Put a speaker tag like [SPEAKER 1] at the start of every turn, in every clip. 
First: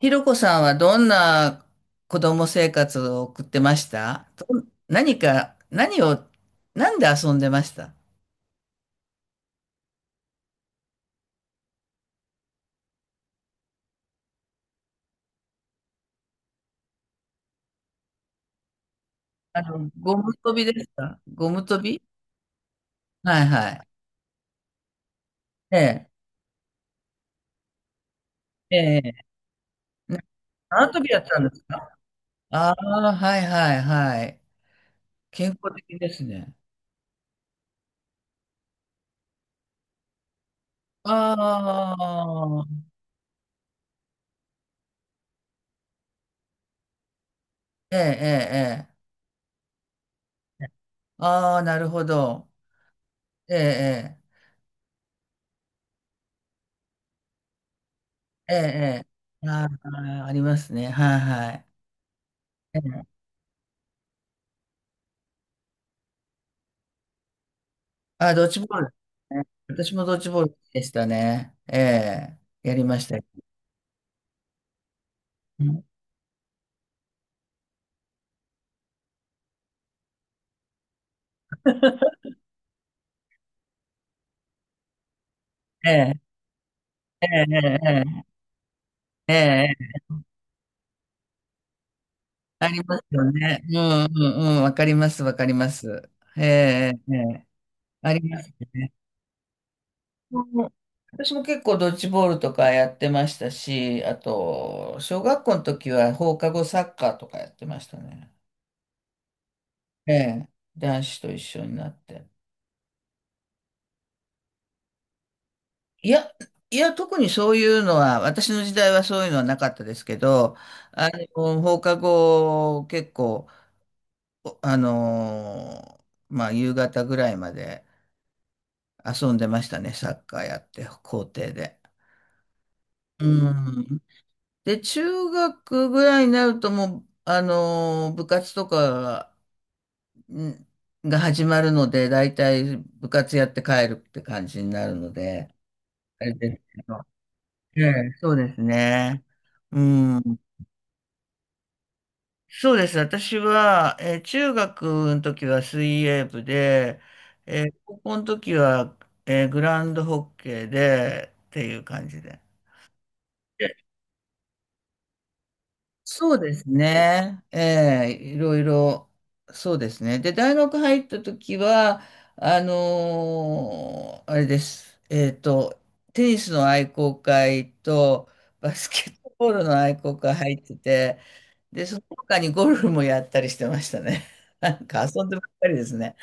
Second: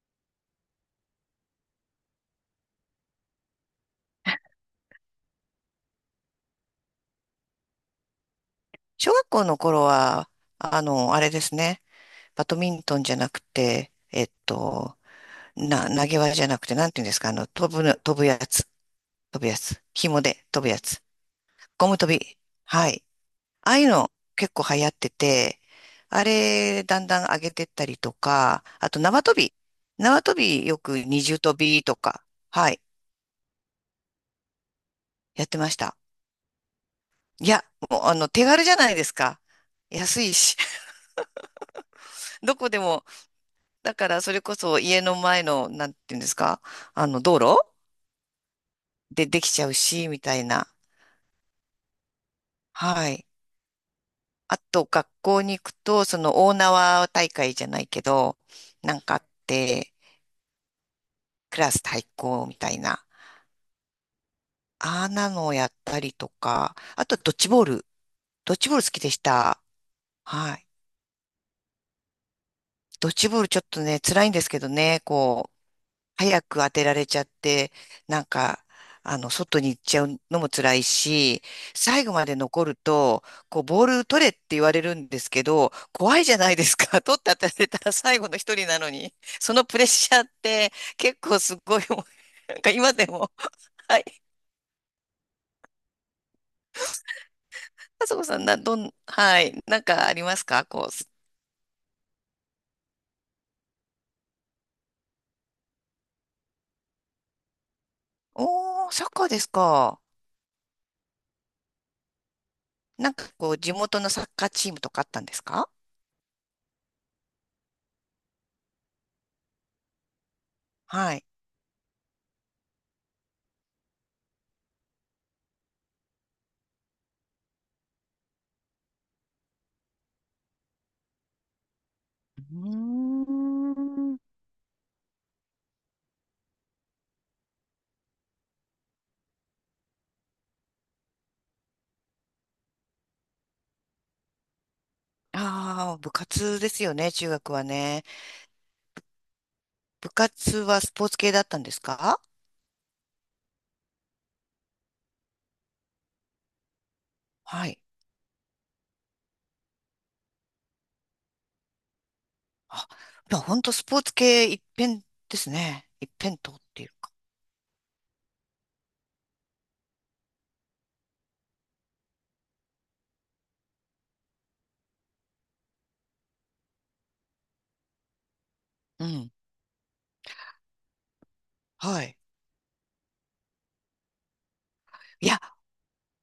[SPEAKER 1] ひろこさんはどんな子供生活を送ってました？どん何か、何を、なんで遊んでました？
[SPEAKER 2] 小学校の頃は、あれですね。バドミントンじゃなくて、投げ輪じゃなくて、なんていうんですか、あの、飛ぶの、飛ぶやつ、飛ぶや
[SPEAKER 1] あ
[SPEAKER 2] つ、
[SPEAKER 1] の、ゴ
[SPEAKER 2] 紐
[SPEAKER 1] ム
[SPEAKER 2] で
[SPEAKER 1] 跳
[SPEAKER 2] 飛
[SPEAKER 1] び
[SPEAKER 2] ぶ
[SPEAKER 1] で
[SPEAKER 2] や
[SPEAKER 1] す
[SPEAKER 2] つ、
[SPEAKER 1] か？ゴム跳
[SPEAKER 2] ゴム
[SPEAKER 1] び。
[SPEAKER 2] 飛び。はい。
[SPEAKER 1] はいは
[SPEAKER 2] ああい
[SPEAKER 1] い。
[SPEAKER 2] うの結構流行ってて、
[SPEAKER 1] ええ、
[SPEAKER 2] あれ、だんだん上げてったりとか、
[SPEAKER 1] え
[SPEAKER 2] あと
[SPEAKER 1] え。
[SPEAKER 2] 縄跳び。
[SPEAKER 1] な
[SPEAKER 2] 縄跳びよ
[SPEAKER 1] 縄
[SPEAKER 2] く
[SPEAKER 1] 跳びや
[SPEAKER 2] 二
[SPEAKER 1] っ
[SPEAKER 2] 重
[SPEAKER 1] たん
[SPEAKER 2] 跳
[SPEAKER 1] です
[SPEAKER 2] びと
[SPEAKER 1] か？
[SPEAKER 2] か、は
[SPEAKER 1] あ
[SPEAKER 2] い、
[SPEAKER 1] あー、はいはいはい。
[SPEAKER 2] やっ
[SPEAKER 1] 健
[SPEAKER 2] てま
[SPEAKER 1] 康
[SPEAKER 2] した。
[SPEAKER 1] 的ですね。
[SPEAKER 2] いや、もう手軽じゃないですか。安いし、
[SPEAKER 1] あ
[SPEAKER 2] どこで
[SPEAKER 1] あ、
[SPEAKER 2] も。だからそれこそ家の前の、なんていうんですか、あの道路
[SPEAKER 1] ええ、ええ、ええ。
[SPEAKER 2] でできちゃうし、みたいな。
[SPEAKER 1] ああ、なるほど。
[SPEAKER 2] はい。
[SPEAKER 1] ええ、
[SPEAKER 2] あと学校に行くと、その大縄大会じゃないけど、
[SPEAKER 1] ええ、え
[SPEAKER 2] なん
[SPEAKER 1] え。
[SPEAKER 2] かあっ
[SPEAKER 1] ええ、あ
[SPEAKER 2] て、
[SPEAKER 1] あ、ありますね。はいは
[SPEAKER 2] ク
[SPEAKER 1] い。
[SPEAKER 2] ラス対抗みたいな。ああなのをやったりとか、あとドッジボール。
[SPEAKER 1] あ、ドッ
[SPEAKER 2] ドッ
[SPEAKER 1] ジボ
[SPEAKER 2] ジボー
[SPEAKER 1] ー
[SPEAKER 2] ル好
[SPEAKER 1] ル。
[SPEAKER 2] きでし
[SPEAKER 1] ね
[SPEAKER 2] た。
[SPEAKER 1] 私もドッジボー
[SPEAKER 2] は
[SPEAKER 1] ル
[SPEAKER 2] い。
[SPEAKER 1] でしたね。ええ、やりまし
[SPEAKER 2] ドッ
[SPEAKER 1] たよ。
[SPEAKER 2] ジボールちょっとね、辛いんですけどね、こう。
[SPEAKER 1] うん、
[SPEAKER 2] 早く当てられちゃって、なんか、外に行っちゃうのも辛いし、最後まで残ると、こう、ボール取れって言われるんですけど、
[SPEAKER 1] え
[SPEAKER 2] 怖
[SPEAKER 1] え、
[SPEAKER 2] いじゃないですか。取っ
[SPEAKER 1] え
[SPEAKER 2] て当てられたら
[SPEAKER 1] え、
[SPEAKER 2] 最後の一人なのに。
[SPEAKER 1] ええ、
[SPEAKER 2] その
[SPEAKER 1] ええ、え
[SPEAKER 2] プレッ
[SPEAKER 1] え、
[SPEAKER 2] シャーって、結構すごい、もうなん
[SPEAKER 1] あ
[SPEAKER 2] か
[SPEAKER 1] り
[SPEAKER 2] 今
[SPEAKER 1] ます
[SPEAKER 2] で
[SPEAKER 1] よ
[SPEAKER 2] も。
[SPEAKER 1] ね。う
[SPEAKER 2] は
[SPEAKER 1] ん
[SPEAKER 2] い。
[SPEAKER 1] うんうん、わかります、わかります。ええ、ええ、
[SPEAKER 2] あ
[SPEAKER 1] あ
[SPEAKER 2] そこ
[SPEAKER 1] り
[SPEAKER 2] さ
[SPEAKER 1] ま
[SPEAKER 2] ん、
[SPEAKER 1] す
[SPEAKER 2] な、ど
[SPEAKER 1] ね。
[SPEAKER 2] ん、はい。なんかあります
[SPEAKER 1] う
[SPEAKER 2] か、
[SPEAKER 1] ん、
[SPEAKER 2] こう。
[SPEAKER 1] 私も結構ドッジボールとかやってましたし、あと、小学校の時は放課後サッカーとかやってましたね。
[SPEAKER 2] おー、サッカーですか。
[SPEAKER 1] ええ、男子と一緒になって。
[SPEAKER 2] なんかこう、地元のサッカーチームとかあったんですか？
[SPEAKER 1] いや、いや、特にそういうのは、私の時代はそういうのはなかったですけど、あ
[SPEAKER 2] はい。
[SPEAKER 1] の、放課後、結構、あの、まあ、夕方ぐらいまで遊んでましたね、サッカーやって、校庭で。
[SPEAKER 2] うー
[SPEAKER 1] うん。
[SPEAKER 2] ん。
[SPEAKER 1] で、中学ぐらいになると、もう、あの、部活とかんが始まるので、大体部活やって帰るって感じになるので、
[SPEAKER 2] ああ、部
[SPEAKER 1] あれで
[SPEAKER 2] 活
[SPEAKER 1] す
[SPEAKER 2] で
[SPEAKER 1] け
[SPEAKER 2] すよ
[SPEAKER 1] ど、
[SPEAKER 2] ね、中学は
[SPEAKER 1] え
[SPEAKER 2] ね。
[SPEAKER 1] え、そうですね。う
[SPEAKER 2] 部
[SPEAKER 1] ん。
[SPEAKER 2] 活はスポーツ系だったんですか？
[SPEAKER 1] そうです。私は、中学の時は水泳部で、
[SPEAKER 2] はい。
[SPEAKER 1] 高校の時は、グランドホッケーでっていう感じで。
[SPEAKER 2] あ、まあ、本当スポーツ系一辺ですね。一
[SPEAKER 1] そ
[SPEAKER 2] 辺
[SPEAKER 1] うで
[SPEAKER 2] 倒っ
[SPEAKER 1] す
[SPEAKER 2] ていうか。
[SPEAKER 1] ね。ええ、いろいろ、そうですね。で、大学入った時は、あれです。テニスの愛好会と、バス
[SPEAKER 2] う
[SPEAKER 1] ケッ
[SPEAKER 2] ん。
[SPEAKER 1] トボールの愛好会入ってて、で、その
[SPEAKER 2] はい。
[SPEAKER 1] 他にゴルフもやったりしてましたね。なんか遊
[SPEAKER 2] い
[SPEAKER 1] んでば
[SPEAKER 2] や、
[SPEAKER 1] っかりですね。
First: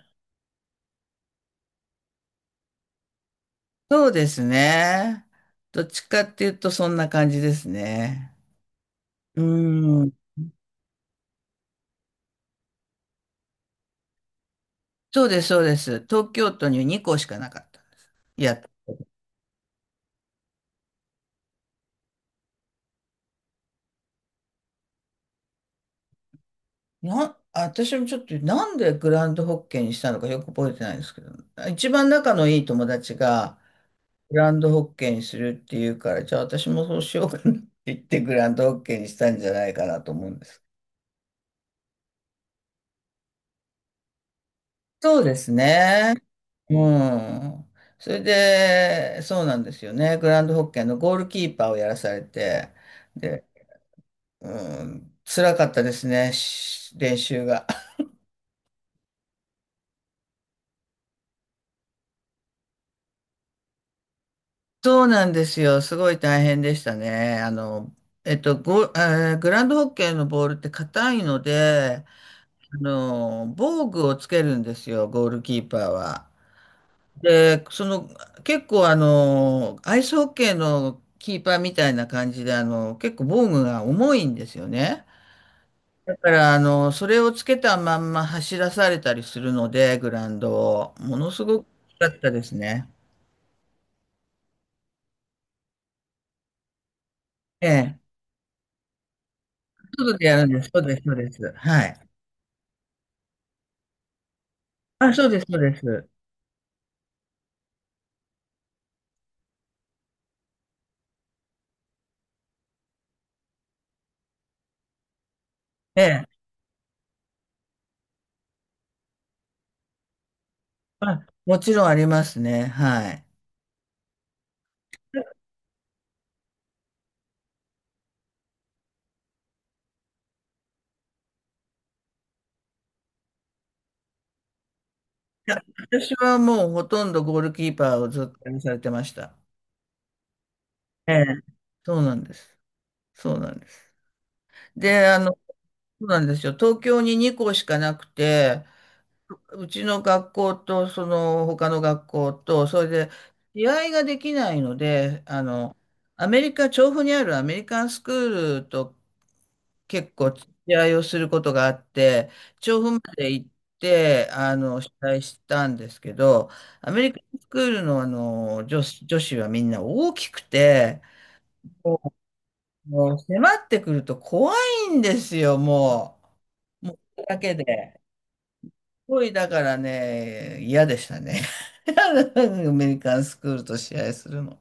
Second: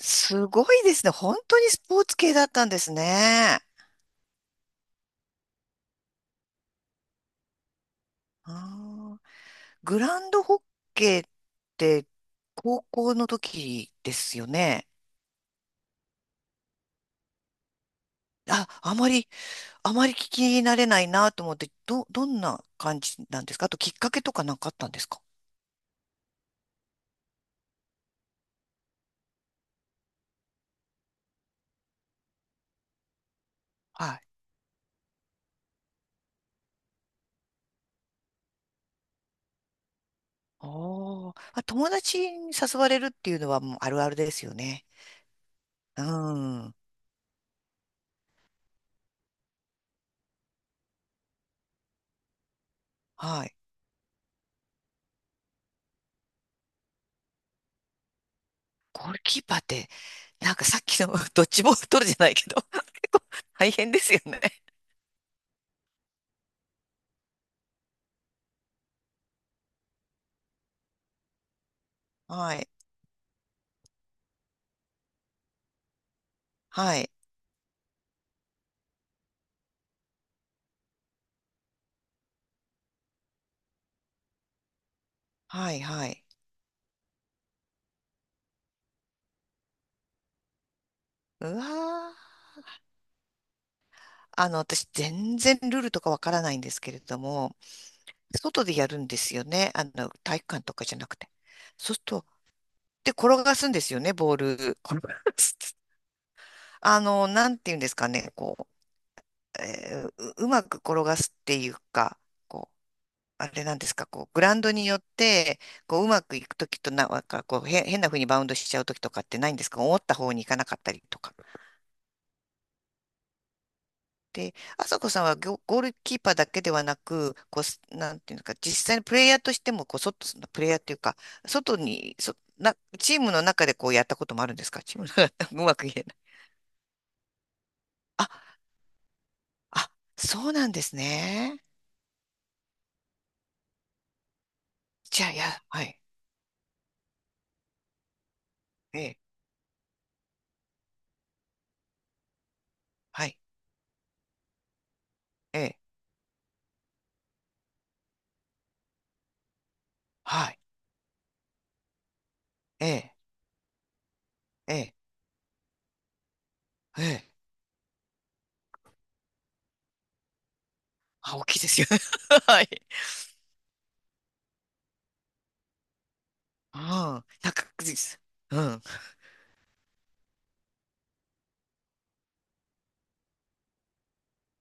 [SPEAKER 2] すごいですね。本当にスポーツ系だったんですね。
[SPEAKER 1] そうですね。どっちかっていうと、そんな感じですね。
[SPEAKER 2] あー、
[SPEAKER 1] う
[SPEAKER 2] グ
[SPEAKER 1] ん。
[SPEAKER 2] ランドホッケーって高校の時ですよね。
[SPEAKER 1] そうです、そうです。東京都に2校しかなかった。やっ
[SPEAKER 2] あ、あまり、あまり聞き慣れないなと思って、どんな感じなんですか？あときっかけとかなんかあったんですか？
[SPEAKER 1] な、私もちょっとなんでグランドホッケーにしたのかよく覚えてないんですけど、一番仲のいい友達がグランドホッケーにするって言うから、じゃあ私もそうしようかなって言ってグランドホッケーにしたんじゃないかなと思うんです。
[SPEAKER 2] おー、あ、友達に誘われるっていうのはもうあるあるですよね。
[SPEAKER 1] そうです
[SPEAKER 2] う
[SPEAKER 1] ね。
[SPEAKER 2] ん。
[SPEAKER 1] うん。それで、そうなんですよね。グランドホッケーのゴールキーパーをやらされて、
[SPEAKER 2] は
[SPEAKER 1] で、
[SPEAKER 2] い。
[SPEAKER 1] うん、辛かったですね、練習が。
[SPEAKER 2] ゴールキーパーって、なんかさっきの ドッジボール取るじゃないけど、 結構大変ですよね。
[SPEAKER 1] そうなんですよ。すごい大変でしたね。あの、えっと、ゴ、えーグランドホッケーのボールって硬いので、
[SPEAKER 2] はい。
[SPEAKER 1] あの、防具をつけるんですよ、ゴールキーパーは。
[SPEAKER 2] はい。
[SPEAKER 1] で、その、結構あの、アイスホッケーのキーパーみたいな感じで、あの、結構防具が重いんですよね。
[SPEAKER 2] はい。は
[SPEAKER 1] だ
[SPEAKER 2] い。
[SPEAKER 1] から、あの、それをつけたまんま走らされたりするので、グラウンドを。ものす
[SPEAKER 2] う
[SPEAKER 1] ごく大きか
[SPEAKER 2] わ
[SPEAKER 1] ったで
[SPEAKER 2] ー。
[SPEAKER 1] すね。
[SPEAKER 2] あの、私、全然ルールとかわからないんですけれども、
[SPEAKER 1] ええ。
[SPEAKER 2] 外でやるんですよね。あの、
[SPEAKER 1] 外で
[SPEAKER 2] 体
[SPEAKER 1] や
[SPEAKER 2] 育
[SPEAKER 1] るんで
[SPEAKER 2] 館
[SPEAKER 1] す。
[SPEAKER 2] と
[SPEAKER 1] そ
[SPEAKER 2] か
[SPEAKER 1] う
[SPEAKER 2] じ
[SPEAKER 1] で
[SPEAKER 2] ゃ
[SPEAKER 1] す、
[SPEAKER 2] な
[SPEAKER 1] そう
[SPEAKER 2] くて。
[SPEAKER 1] です。は
[SPEAKER 2] そうする
[SPEAKER 1] い。
[SPEAKER 2] と、で、転がすんですよね、ボール。転
[SPEAKER 1] あ、
[SPEAKER 2] が
[SPEAKER 1] そうです、
[SPEAKER 2] す。
[SPEAKER 1] そうです。
[SPEAKER 2] あの、なんていうんですかね、こう。うまく転がすっていうか、こう、あれなんですか、こう、グラウンドによって、こ
[SPEAKER 1] え
[SPEAKER 2] う、うま
[SPEAKER 1] え。
[SPEAKER 2] くいくときと、なんかこう、変な風にバウンドしちゃうときとかってないんですか？思った方に行かなかったりと
[SPEAKER 1] あ、
[SPEAKER 2] か。
[SPEAKER 1] もちろんありますね。はい。
[SPEAKER 2] で、あさこさんは
[SPEAKER 1] い
[SPEAKER 2] ゴールキーパーだけではなく、こう、なんていうのか、実際のプレイヤーとしても、こう、プレイヤーっていうか、外に、チームの中でこうやったこともあるんですか？チームの中、う
[SPEAKER 1] や、
[SPEAKER 2] まく言えな
[SPEAKER 1] 私
[SPEAKER 2] い。
[SPEAKER 1] はもうほとんどゴールキーパーをずっ
[SPEAKER 2] あ、
[SPEAKER 1] とやらされてました。
[SPEAKER 2] あ、そうなんです
[SPEAKER 1] ええ。
[SPEAKER 2] ね。
[SPEAKER 1] そうなんです。そうなんです。で、あ
[SPEAKER 2] じゃあ、
[SPEAKER 1] の、
[SPEAKER 2] い
[SPEAKER 1] そ
[SPEAKER 2] や、はい、
[SPEAKER 1] うなんですよ。東京に2校しかなくて、
[SPEAKER 2] ええ、
[SPEAKER 1] うちの学校と、その他の学校と、それで、
[SPEAKER 2] はい、
[SPEAKER 1] 試合ができないので、あ
[SPEAKER 2] え
[SPEAKER 1] の、
[SPEAKER 2] え、
[SPEAKER 1] アメリカ、調布にあるアメリカンスクールと結構
[SPEAKER 2] はい、
[SPEAKER 1] 試合をすることがあって、調
[SPEAKER 2] え
[SPEAKER 1] 布ま
[SPEAKER 2] え。
[SPEAKER 1] で行って、あの、
[SPEAKER 2] え
[SPEAKER 1] 試
[SPEAKER 2] え、
[SPEAKER 1] 合したんですけど、アメ
[SPEAKER 2] え
[SPEAKER 1] リカ
[SPEAKER 2] え。
[SPEAKER 1] ンスクールの、あの、女子、女子はみんな大きくて、
[SPEAKER 2] あ、大きいですよ。
[SPEAKER 1] も
[SPEAKER 2] はい。
[SPEAKER 1] もう迫ってくると怖いんですよ、も
[SPEAKER 2] う
[SPEAKER 1] う。もう、
[SPEAKER 2] ん。
[SPEAKER 1] だけ
[SPEAKER 2] 高くで
[SPEAKER 1] で。
[SPEAKER 2] す。うん。
[SPEAKER 1] ごい、だからね、嫌でしたね。アメリカンスクールと試合するの。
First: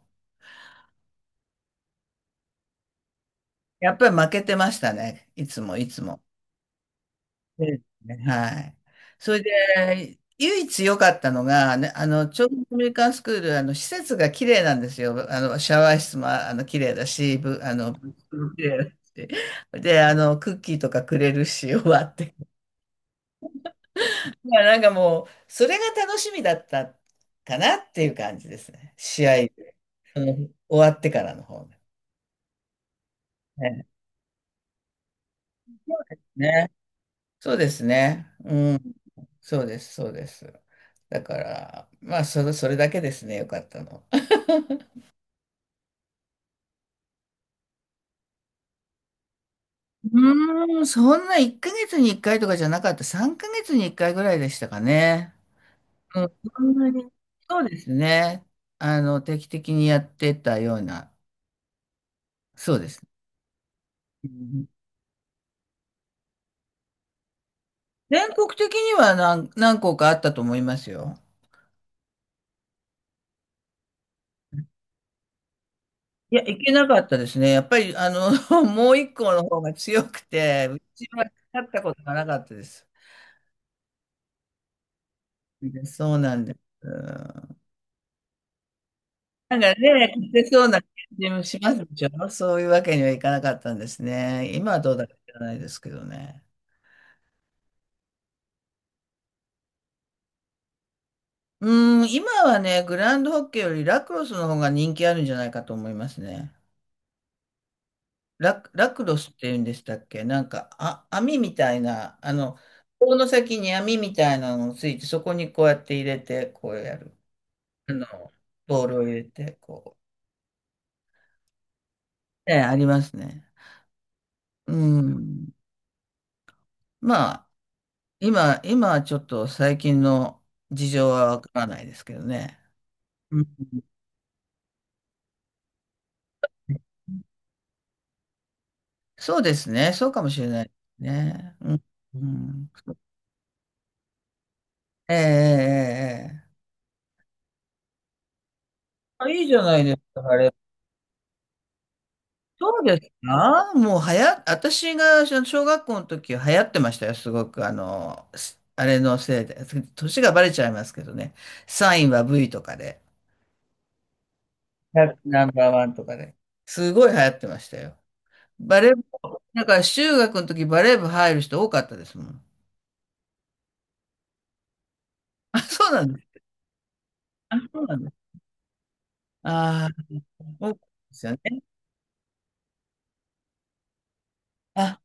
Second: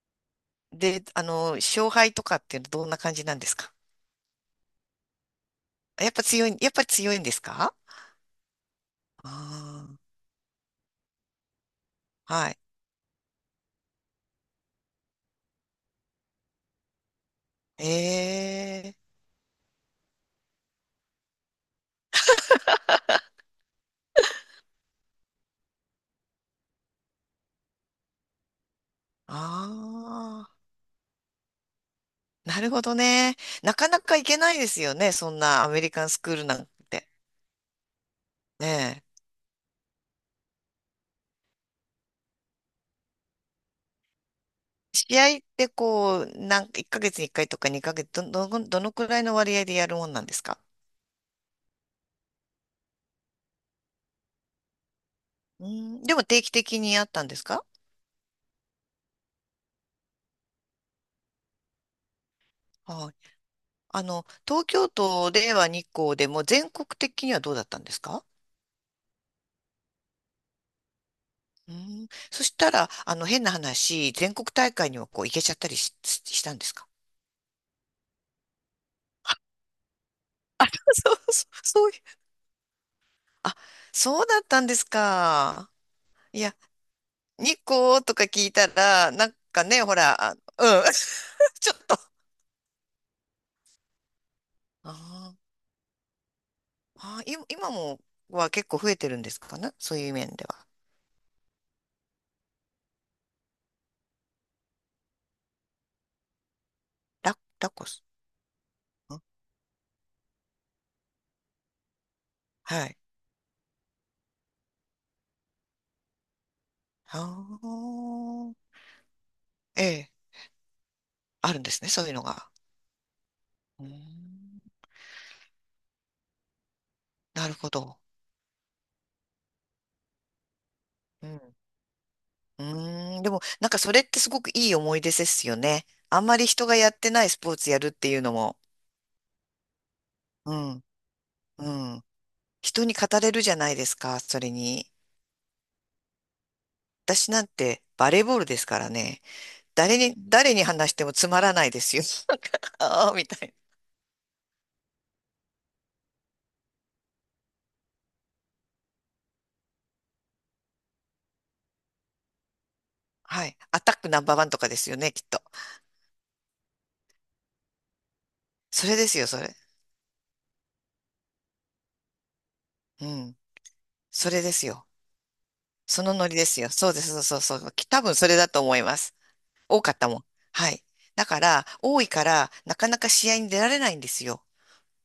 [SPEAKER 2] で、あの、勝敗とかってどんな感じなんですか？
[SPEAKER 1] やっぱり負けてましたね。いつもいつも。
[SPEAKER 2] やっぱり強いんですか？
[SPEAKER 1] ですね、はい。それ
[SPEAKER 2] あ
[SPEAKER 1] で、唯一良かったのが、ね、あの、
[SPEAKER 2] あ、
[SPEAKER 1] ちょう
[SPEAKER 2] は
[SPEAKER 1] ど
[SPEAKER 2] い。
[SPEAKER 1] アメリカンスクール、あの、施設が綺麗なんですよ。あの、シャワー室も、あの、綺麗だし、あの、ブック
[SPEAKER 2] え
[SPEAKER 1] も綺麗だ
[SPEAKER 2] え、
[SPEAKER 1] し。で、あの、クッキーとかくれるし、終わって。まあ、なんかもう、それが楽しみだったかなっていう感じですね。試合。あの、
[SPEAKER 2] ああ、
[SPEAKER 1] 終わってからの方が。
[SPEAKER 2] なるほどね。な
[SPEAKER 1] ね。
[SPEAKER 2] かなか行けないですよね。そんなア
[SPEAKER 1] そ
[SPEAKER 2] メリ
[SPEAKER 1] う
[SPEAKER 2] カン
[SPEAKER 1] で
[SPEAKER 2] スクー
[SPEAKER 1] す
[SPEAKER 2] ルなん
[SPEAKER 1] ね。
[SPEAKER 2] て。
[SPEAKER 1] そうですね。
[SPEAKER 2] ね
[SPEAKER 1] うん。
[SPEAKER 2] え。
[SPEAKER 1] そうです、そうです。だから、まあ、それ、それだけですね、よかったの。
[SPEAKER 2] 試合ってこう、1ヶ月に1回とか2ヶ月、どのくらいの割合でやるもんなんですか？
[SPEAKER 1] うーん、そんな1ヶ月に1回とかじゃなかった、3ヶ月に1回ぐらいでしたかね。
[SPEAKER 2] うん、で
[SPEAKER 1] う
[SPEAKER 2] も
[SPEAKER 1] ん、
[SPEAKER 2] 定期
[SPEAKER 1] そん
[SPEAKER 2] 的
[SPEAKER 1] な
[SPEAKER 2] にやっ
[SPEAKER 1] に、
[SPEAKER 2] たんです
[SPEAKER 1] そ
[SPEAKER 2] か？
[SPEAKER 1] うですね。あの、定期的にやってたような、そうです。
[SPEAKER 2] はい。あの、
[SPEAKER 1] う
[SPEAKER 2] 東
[SPEAKER 1] ん、
[SPEAKER 2] 京都、令和日校でも全国的にはどうだったんですか？
[SPEAKER 1] 全国的には何校かあったと思いますよ。
[SPEAKER 2] うん。そしたら、あの、変な話、全国大会にもこう行けちゃったり
[SPEAKER 1] い
[SPEAKER 2] し
[SPEAKER 1] や、
[SPEAKER 2] た
[SPEAKER 1] い
[SPEAKER 2] んで
[SPEAKER 1] け
[SPEAKER 2] すか？
[SPEAKER 1] なかったですね。やっぱり、あの、もう一個の方が強くて、う ち
[SPEAKER 2] そう、
[SPEAKER 1] は
[SPEAKER 2] そう、
[SPEAKER 1] 勝った
[SPEAKER 2] そう
[SPEAKER 1] こ
[SPEAKER 2] いう。
[SPEAKER 1] とがなかったです。
[SPEAKER 2] あ、そうだったんですか。
[SPEAKER 1] でそうな
[SPEAKER 2] い
[SPEAKER 1] んで
[SPEAKER 2] や、
[SPEAKER 1] す。う
[SPEAKER 2] 日
[SPEAKER 1] ん、
[SPEAKER 2] 光とか聞いたら、なん
[SPEAKER 1] なん
[SPEAKER 2] か
[SPEAKER 1] か
[SPEAKER 2] ね、ほ
[SPEAKER 1] ね、
[SPEAKER 2] ら、
[SPEAKER 1] 勝
[SPEAKER 2] あうん、
[SPEAKER 1] てそうな感じもし
[SPEAKER 2] ち
[SPEAKER 1] ま
[SPEAKER 2] ょっ
[SPEAKER 1] すで
[SPEAKER 2] と。
[SPEAKER 1] しょ。そういうわけにはいかなかったんですね。今は
[SPEAKER 2] あ
[SPEAKER 1] どうだか知ら
[SPEAKER 2] ー。
[SPEAKER 1] ないですけどね。
[SPEAKER 2] あー、今もは結構増えてるんですかね、そういう面では。
[SPEAKER 1] うん、今はね、グランドホッケーよりラクロスの方が人気あるんじゃないかと思いますね。
[SPEAKER 2] ラコス。
[SPEAKER 1] ラク
[SPEAKER 2] ん、
[SPEAKER 1] ロスって言うんでしたっけ？なんか、あ、網みたいな、あの、
[SPEAKER 2] はい。
[SPEAKER 1] 棒の先に網みたいなのをついて、そこにこうやって入れて、こうやる。
[SPEAKER 2] あ
[SPEAKER 1] あの、
[SPEAKER 2] あ、
[SPEAKER 1] ボールを入れて、
[SPEAKER 2] え
[SPEAKER 1] こ
[SPEAKER 2] え、
[SPEAKER 1] う。
[SPEAKER 2] あるんですね、そういうのが。
[SPEAKER 1] ええ、ありますね。
[SPEAKER 2] うーん、
[SPEAKER 1] うん。ま
[SPEAKER 2] な
[SPEAKER 1] あ、
[SPEAKER 2] るほど。
[SPEAKER 1] 今はちょっと最近の事情は
[SPEAKER 2] う
[SPEAKER 1] わ
[SPEAKER 2] ん。
[SPEAKER 1] からないですけどね。
[SPEAKER 2] うーん。で
[SPEAKER 1] う
[SPEAKER 2] も、
[SPEAKER 1] ん、
[SPEAKER 2] なんかそれってすごくいい思い出ですよね。あんまり人がやってないスポーツやるっていうのも。
[SPEAKER 1] そうですね。そうかもしれ
[SPEAKER 2] う
[SPEAKER 1] ないで
[SPEAKER 2] ん。
[SPEAKER 1] すね。
[SPEAKER 2] う
[SPEAKER 1] うん。
[SPEAKER 2] ん。
[SPEAKER 1] うん、
[SPEAKER 2] 人に語れるじゃないですか、それに。
[SPEAKER 1] ええ、ええ、ええ。
[SPEAKER 2] 私なんてバレーボールですからね。
[SPEAKER 1] あ、いいじゃないですか、あれ。
[SPEAKER 2] 誰に話してもつまらないですよ。なんか、
[SPEAKER 1] そうです
[SPEAKER 2] あーみたいな。
[SPEAKER 1] か？もうはや、私が小学校の時流行ってましたよ、すごく。あの、あれのせいで。年がバレちゃいますけどね。サインは V とかで。
[SPEAKER 2] はい。アタックナンバーワンとかですよね、きっと。
[SPEAKER 1] ナンバーワンとかで。すごい流行ってましたよ。バ
[SPEAKER 2] そ
[SPEAKER 1] レ
[SPEAKER 2] れ
[SPEAKER 1] ー部、
[SPEAKER 2] ですよ、それ。
[SPEAKER 1] だから中学の時バレー部入る人多かったですもん。
[SPEAKER 2] うん。それですよ。
[SPEAKER 1] あ、そうな
[SPEAKER 2] そ
[SPEAKER 1] ん
[SPEAKER 2] の
[SPEAKER 1] で
[SPEAKER 2] ノリ
[SPEAKER 1] す。
[SPEAKER 2] ですよ。そうです、そうそ
[SPEAKER 1] あ、
[SPEAKER 2] うそう。
[SPEAKER 1] そうな
[SPEAKER 2] 多
[SPEAKER 1] んです。
[SPEAKER 2] 分それだと思います。多
[SPEAKER 1] ああ、
[SPEAKER 2] かったもん。は
[SPEAKER 1] 多かったで
[SPEAKER 2] い。だ
[SPEAKER 1] すよ
[SPEAKER 2] か
[SPEAKER 1] ね。
[SPEAKER 2] ら、多いから、なかなか試合に出られないんですよ。
[SPEAKER 1] あ、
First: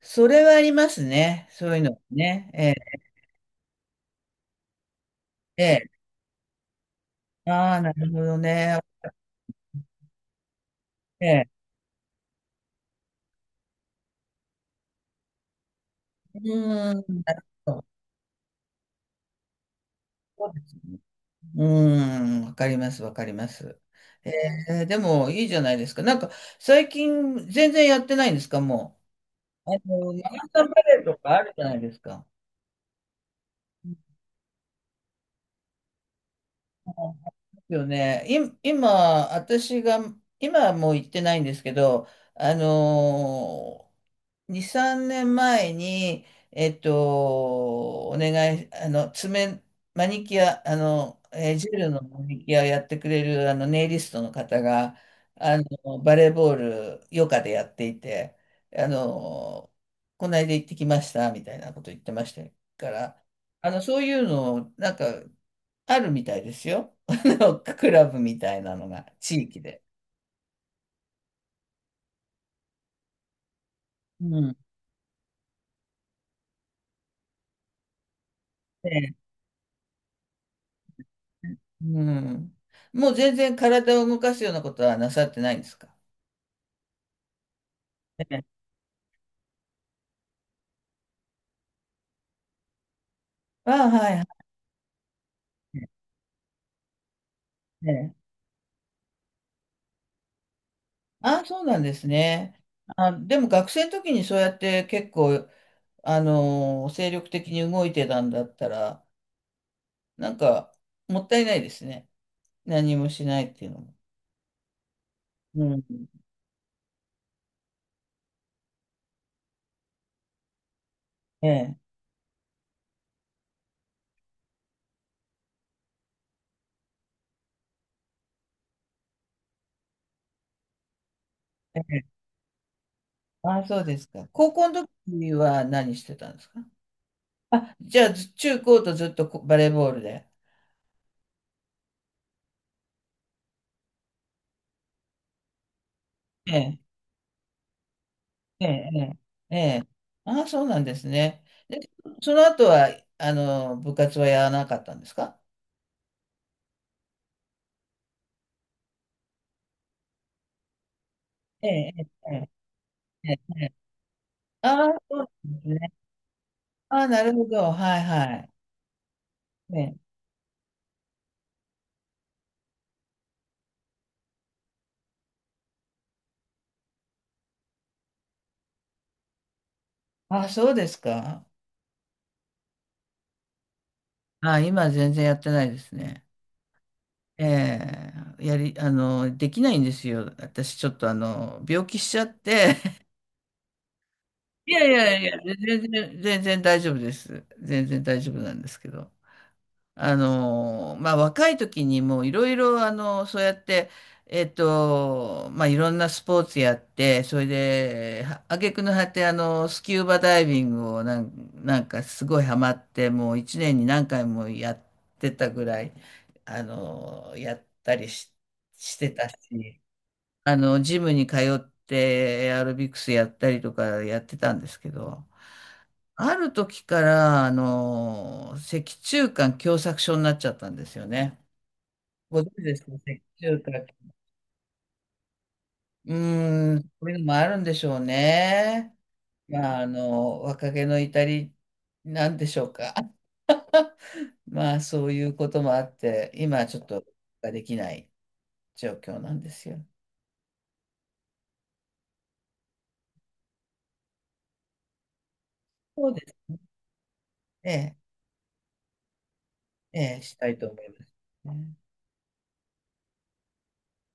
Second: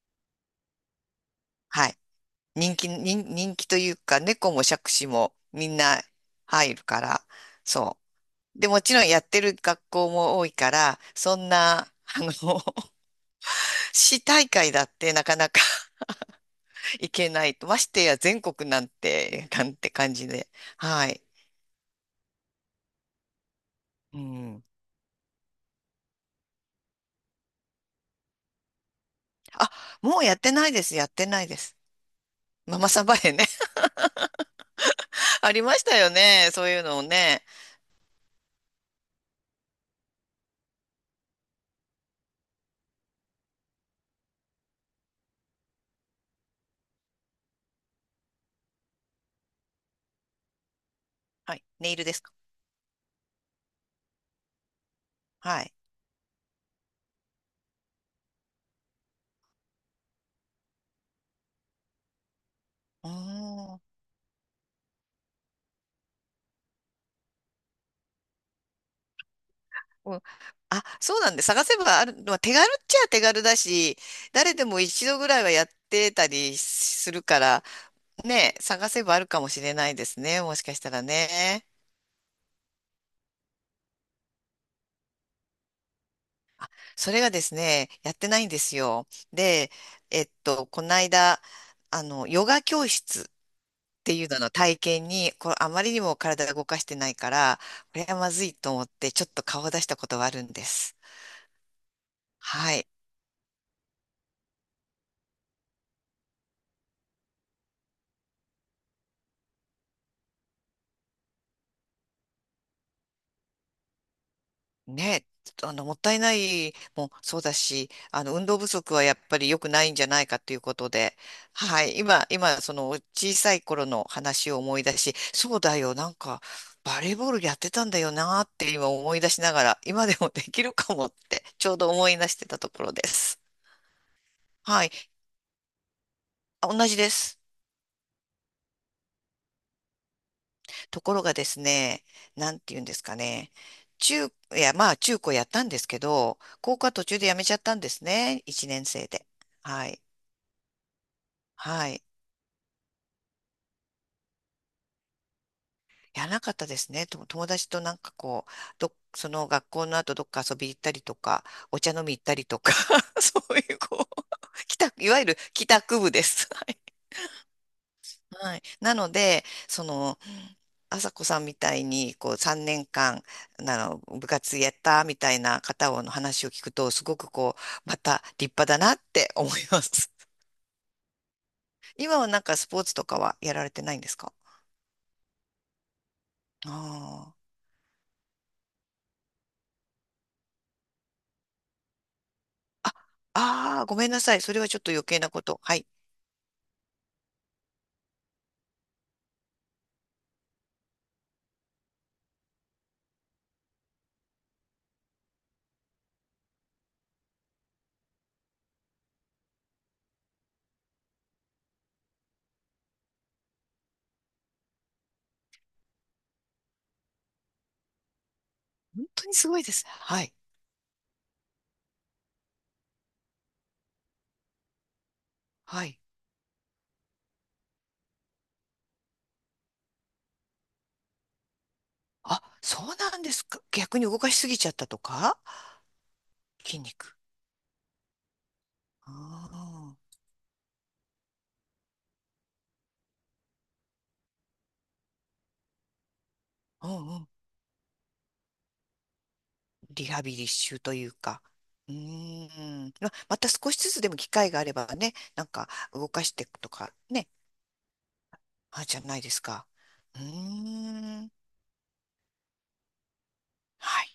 [SPEAKER 1] それはありますね。そういう
[SPEAKER 2] はい。
[SPEAKER 1] のね。え
[SPEAKER 2] 人気というか、猫も杓子も
[SPEAKER 1] え、
[SPEAKER 2] みん
[SPEAKER 1] え
[SPEAKER 2] な入るから、
[SPEAKER 1] え。ああ、な
[SPEAKER 2] そ
[SPEAKER 1] るほど
[SPEAKER 2] う。で、
[SPEAKER 1] ね。
[SPEAKER 2] もちろんやってる学校も多いから、
[SPEAKER 1] え
[SPEAKER 2] そ
[SPEAKER 1] え。
[SPEAKER 2] んな、あの、市大会だってなかなか
[SPEAKER 1] うー
[SPEAKER 2] 行
[SPEAKER 1] ん、
[SPEAKER 2] け
[SPEAKER 1] なる
[SPEAKER 2] ないと。
[SPEAKER 1] ほ
[SPEAKER 2] ま
[SPEAKER 1] ど。
[SPEAKER 2] してや全国なんて、なんて感じで。はい。
[SPEAKER 1] うーん、わかります、わかります。
[SPEAKER 2] うん。
[SPEAKER 1] えー、でもいいじゃないですか。なんか最近全然やってないんですか、も
[SPEAKER 2] あ、
[SPEAKER 1] う。あの、
[SPEAKER 2] も
[SPEAKER 1] マ
[SPEAKER 2] う
[SPEAKER 1] ラ
[SPEAKER 2] やって
[SPEAKER 1] ソ
[SPEAKER 2] な
[SPEAKER 1] ン
[SPEAKER 2] い
[SPEAKER 1] バ
[SPEAKER 2] です。
[SPEAKER 1] レー
[SPEAKER 2] やっ
[SPEAKER 1] と
[SPEAKER 2] て
[SPEAKER 1] か
[SPEAKER 2] な
[SPEAKER 1] あ
[SPEAKER 2] い
[SPEAKER 1] る
[SPEAKER 2] で
[SPEAKER 1] じゃな
[SPEAKER 2] す。
[SPEAKER 1] いですか。
[SPEAKER 2] ママさんバレーね。ありましたよね。そういうのをね。
[SPEAKER 1] よね。い、今、私が、今はもう行ってないんですけど、あのー、2、3年前に、えっと、お願い、あの、爪、マニキュア、あの、
[SPEAKER 2] はい。
[SPEAKER 1] ジェル
[SPEAKER 2] ネイ
[SPEAKER 1] の
[SPEAKER 2] ルで
[SPEAKER 1] マ
[SPEAKER 2] すか？
[SPEAKER 1] ニキュアをやってくれる、あの、ネイリストの方が、あ
[SPEAKER 2] はい。
[SPEAKER 1] の、バレーボール、余暇でやっていて、あのー、この間行ってきました、みたいなこと言ってましたから、あ
[SPEAKER 2] あ
[SPEAKER 1] の、そういうの、なんか、あるみたいですよ。のクラブみたいなのが地域で。
[SPEAKER 2] ー、うん。あ、そうなんで、探せばある、まあ、手軽っちゃ手軽だし、
[SPEAKER 1] う
[SPEAKER 2] 誰
[SPEAKER 1] ん。
[SPEAKER 2] でも一度ぐらいはやってたりするから、ね、探せば
[SPEAKER 1] で
[SPEAKER 2] あるかもしれないですね。もしかしたらね。
[SPEAKER 1] うん。もう全然体を動かすようなことはなさってないんですか？
[SPEAKER 2] それがですね、やってな
[SPEAKER 1] ええ、
[SPEAKER 2] いんですよ。で、この間、あの、ヨガ教室っ
[SPEAKER 1] ああ、は
[SPEAKER 2] て
[SPEAKER 1] いは
[SPEAKER 2] いうの
[SPEAKER 1] い。
[SPEAKER 2] の体験に、これあまりにも体が動かしてないから、
[SPEAKER 1] え
[SPEAKER 2] これは
[SPEAKER 1] え、
[SPEAKER 2] まずいと思って、ちょっと顔を出したことがあるんです。
[SPEAKER 1] あ、そうなんですね。
[SPEAKER 2] はい。
[SPEAKER 1] あ、でも学生の時にそうやって結構、あの精力的に動いてたんだったら、なんか、もったいないですね。何もしないっていうのも。
[SPEAKER 2] ね、
[SPEAKER 1] う
[SPEAKER 2] あ
[SPEAKER 1] ん。
[SPEAKER 2] の、もったいないもそうだし、あの、運動不足はやっぱり良くないんじゃないかということで、
[SPEAKER 1] ええ。
[SPEAKER 2] はい、今、その小さい頃の話を思い出し、そうだよ、なんか、バレーボールやってたんだよなって今思い出しながら、今でもできるかもって、ちょう
[SPEAKER 1] え
[SPEAKER 2] ど
[SPEAKER 1] え。
[SPEAKER 2] 思い出してたところです。
[SPEAKER 1] ああ、そうですか。高校
[SPEAKER 2] は
[SPEAKER 1] の
[SPEAKER 2] い、
[SPEAKER 1] 時は何してたんですか？
[SPEAKER 2] あ、同じです。
[SPEAKER 1] あ、じゃあ、ず中高とずっとバレーボールで。
[SPEAKER 2] ところがですね、なんて言うんですかね、中、いや、まあ、中高やったんですけど、
[SPEAKER 1] え
[SPEAKER 2] 高
[SPEAKER 1] え、
[SPEAKER 2] 校は途中でやめちゃったんですね、
[SPEAKER 1] え
[SPEAKER 2] 1年
[SPEAKER 1] え、
[SPEAKER 2] 生で。
[SPEAKER 1] ええ。ええ、
[SPEAKER 2] はい。
[SPEAKER 1] ああ、そうなんですね。
[SPEAKER 2] は
[SPEAKER 1] で、
[SPEAKER 2] い。
[SPEAKER 1] その後は、あの、部活はやらなかったんですか？
[SPEAKER 2] やらなかったですね。と友達となんかこう、その学校の後どっか遊び行ったりとか、
[SPEAKER 1] え
[SPEAKER 2] お茶
[SPEAKER 1] え、
[SPEAKER 2] 飲み行っ
[SPEAKER 1] え
[SPEAKER 2] たり
[SPEAKER 1] え、
[SPEAKER 2] とか、
[SPEAKER 1] ええ。
[SPEAKER 2] そうい
[SPEAKER 1] ええ、
[SPEAKER 2] うこう、
[SPEAKER 1] ああ、
[SPEAKER 2] い
[SPEAKER 1] そう
[SPEAKER 2] わ
[SPEAKER 1] な
[SPEAKER 2] ゆる
[SPEAKER 1] んです
[SPEAKER 2] 帰
[SPEAKER 1] ね。
[SPEAKER 2] 宅部です。はい。
[SPEAKER 1] ああ、なるほど。はい、は
[SPEAKER 2] はい。なので、
[SPEAKER 1] い。え
[SPEAKER 2] そ
[SPEAKER 1] え。
[SPEAKER 2] の、朝子さんみたいにこう3年間あの部活やったみたいな方の話を聞くとすごくこうまた立派だなって思います。
[SPEAKER 1] ああ、そうですか。
[SPEAKER 2] 今はなんかスポーツとかはやられてないんですか？
[SPEAKER 1] ああ、今全然やってないですね。
[SPEAKER 2] ああー。
[SPEAKER 1] ええ、やり、あの、できないんですよ。私、ちょっと、あの、病気しちゃって。
[SPEAKER 2] あ、ああ、ごめんなさい。それは
[SPEAKER 1] い
[SPEAKER 2] ちょっ
[SPEAKER 1] やい
[SPEAKER 2] と余
[SPEAKER 1] や
[SPEAKER 2] 計
[SPEAKER 1] い
[SPEAKER 2] な
[SPEAKER 1] や、
[SPEAKER 2] こと。はい。
[SPEAKER 1] 全然、全然大丈夫です。全然大丈夫なんですけど。あのー、まあ、若い時にもういろいろ、あの、そうやって、えっと、まあ、いろんなスポーツやって、それで、挙句の果て、あの、スキューバダイビングをなんかすごいハマって、もう一年に何回もやってたぐらい、あの、やったりし、し
[SPEAKER 2] 本
[SPEAKER 1] て
[SPEAKER 2] 当
[SPEAKER 1] た
[SPEAKER 2] にすごいで
[SPEAKER 1] し、
[SPEAKER 2] すね。はい。
[SPEAKER 1] あの、ジムに通ってエアロビクスやったりとかやってたんですけど、
[SPEAKER 2] はい。
[SPEAKER 1] ある時から、あの、脊柱管狭窄症になっちゃったんですよね。ご
[SPEAKER 2] あ、
[SPEAKER 1] 存知で
[SPEAKER 2] そ
[SPEAKER 1] すか？
[SPEAKER 2] うな
[SPEAKER 1] 脊
[SPEAKER 2] んです
[SPEAKER 1] 柱
[SPEAKER 2] か。
[SPEAKER 1] 管。
[SPEAKER 2] 逆に動かしすぎちゃったとか？
[SPEAKER 1] うー
[SPEAKER 2] 筋
[SPEAKER 1] ん、そう
[SPEAKER 2] 肉。
[SPEAKER 1] いうのもあるんでしょうね。まあ、あ
[SPEAKER 2] あ
[SPEAKER 1] の、若気の至りなんでしょうか。まあ、そういうこともあって、今はちょっ
[SPEAKER 2] あ、う
[SPEAKER 1] と
[SPEAKER 2] んうん。
[SPEAKER 1] できない状況なんですよ。
[SPEAKER 2] リハビリ中というか。うーん。ま、また少しずつでも機会があればね、なんか
[SPEAKER 1] そ
[SPEAKER 2] 動
[SPEAKER 1] うで
[SPEAKER 2] かしてい
[SPEAKER 1] す
[SPEAKER 2] くとかね。
[SPEAKER 1] ね。
[SPEAKER 2] あ、じゃないですか。
[SPEAKER 1] え
[SPEAKER 2] う
[SPEAKER 1] え、したい
[SPEAKER 2] ー
[SPEAKER 1] と思いま
[SPEAKER 2] ん。
[SPEAKER 1] すね。
[SPEAKER 2] はい。